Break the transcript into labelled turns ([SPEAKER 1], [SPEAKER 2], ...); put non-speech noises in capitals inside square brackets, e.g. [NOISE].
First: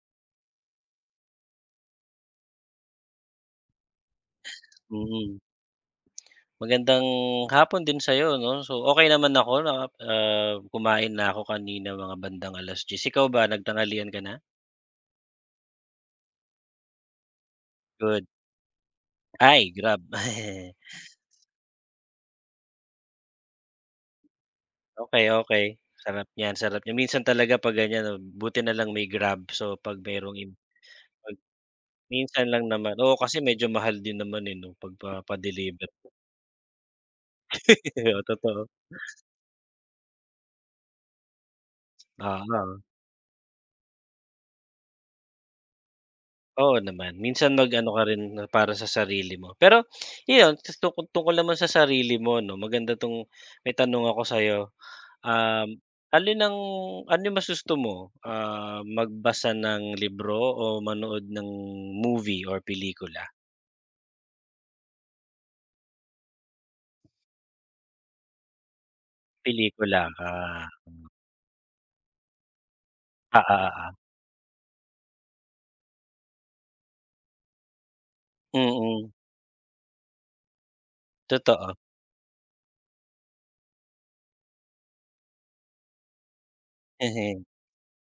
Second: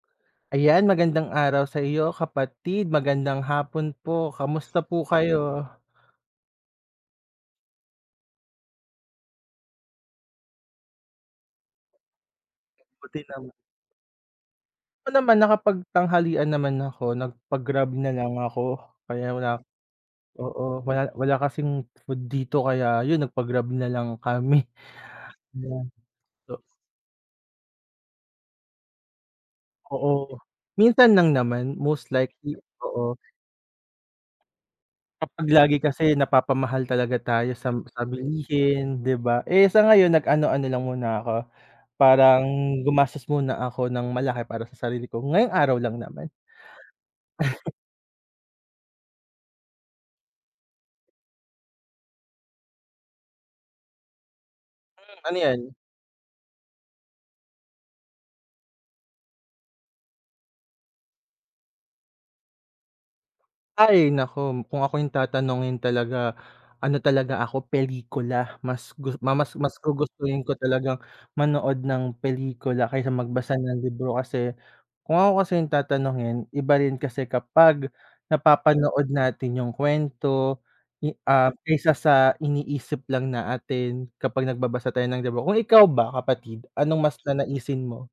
[SPEAKER 1] Ayan magandang araw saiyo kapatid, magandang hapon po, kamusta po
[SPEAKER 2] Mm.
[SPEAKER 1] kayo?
[SPEAKER 2] Magandang hapon din sa'yo 'no. So okey naman ako 'no, ah, kumain na ako kanina mga bandang 10:00
[SPEAKER 1] Buti
[SPEAKER 2] ikaw ba
[SPEAKER 1] nam
[SPEAKER 2] nagtangalihan ka na?
[SPEAKER 1] Oo naman nakapagtanghalian naman ako, nagpa grab
[SPEAKER 2] Good.
[SPEAKER 1] nalang ako kaya wala,
[SPEAKER 2] Ay grab. [CHUCKLES]
[SPEAKER 1] oo wala wala kasing food dito kaya 'yun nagpag grab nalang kami.
[SPEAKER 2] Okey,
[SPEAKER 1] [BREATH]
[SPEAKER 2] okey.
[SPEAKER 1] Ayan.
[SPEAKER 2] Sarap niyan,
[SPEAKER 1] Do
[SPEAKER 2] sarap niyan. Minsan talaga 'pag ganyan 'no, buti na lang may grab, so 'pag merong
[SPEAKER 1] Oo,
[SPEAKER 2] im
[SPEAKER 1] minsan lang
[SPEAKER 2] pag
[SPEAKER 1] naman. Most
[SPEAKER 2] minsan
[SPEAKER 1] likely,
[SPEAKER 2] lang naman.
[SPEAKER 1] oo.
[SPEAKER 2] Oo kasi medyo mahal din naman eh 'no
[SPEAKER 1] Kapag lagi
[SPEAKER 2] pagpapa-deliver.
[SPEAKER 1] kasi napapamahal talaga tayo sa
[SPEAKER 2] [LAUGHS]
[SPEAKER 1] sa
[SPEAKER 2] Oo, totoo.
[SPEAKER 1] bilihin 'di ba? Eh sa ngayon nag ano-ano lang muna ako, parang
[SPEAKER 2] Aha.
[SPEAKER 1] gumastos muna ako ng malaki para sa sarili ko. Ngayong araw lang naman.
[SPEAKER 2] Oo naman, minsan mag
[SPEAKER 1] [LAUGHS]
[SPEAKER 2] ano ka rin ng para sa sarili mo. Pero 'yun tungkol tungkol naman sa sarili mo 'no maganda 'tong, may tanong ako sa'yo.
[SPEAKER 1] Hmm, ano 'yan?
[SPEAKER 2] Um, alin ang, ano 'yung mas gusto mo, ah, magbasa ng libro o manood ng movie or pelikula?
[SPEAKER 1] Ay naku kung ako 'yung tatanungin talaga ano talaga ako pelikula, mas gu ma mas
[SPEAKER 2] Pelikula ka.
[SPEAKER 1] gugustuhin ko talagang
[SPEAKER 2] Hmm.
[SPEAKER 1] manood ng pelikula kaysa magbasa
[SPEAKER 2] Oo,
[SPEAKER 1] ng
[SPEAKER 2] oo.
[SPEAKER 1] libro. Kasi kung ako kasi 'yung tatanungin iba rin kasi kapag napapanood
[SPEAKER 2] Mm.
[SPEAKER 1] natin 'yung kwento, ah,
[SPEAKER 2] Totoo.
[SPEAKER 1] kaysa sa iniisip lang natin, kapag nagbabasa tayo ng libro. Kung ikaw ba kapatid, anong mas
[SPEAKER 2] Ehe.
[SPEAKER 1] nanaisin mo?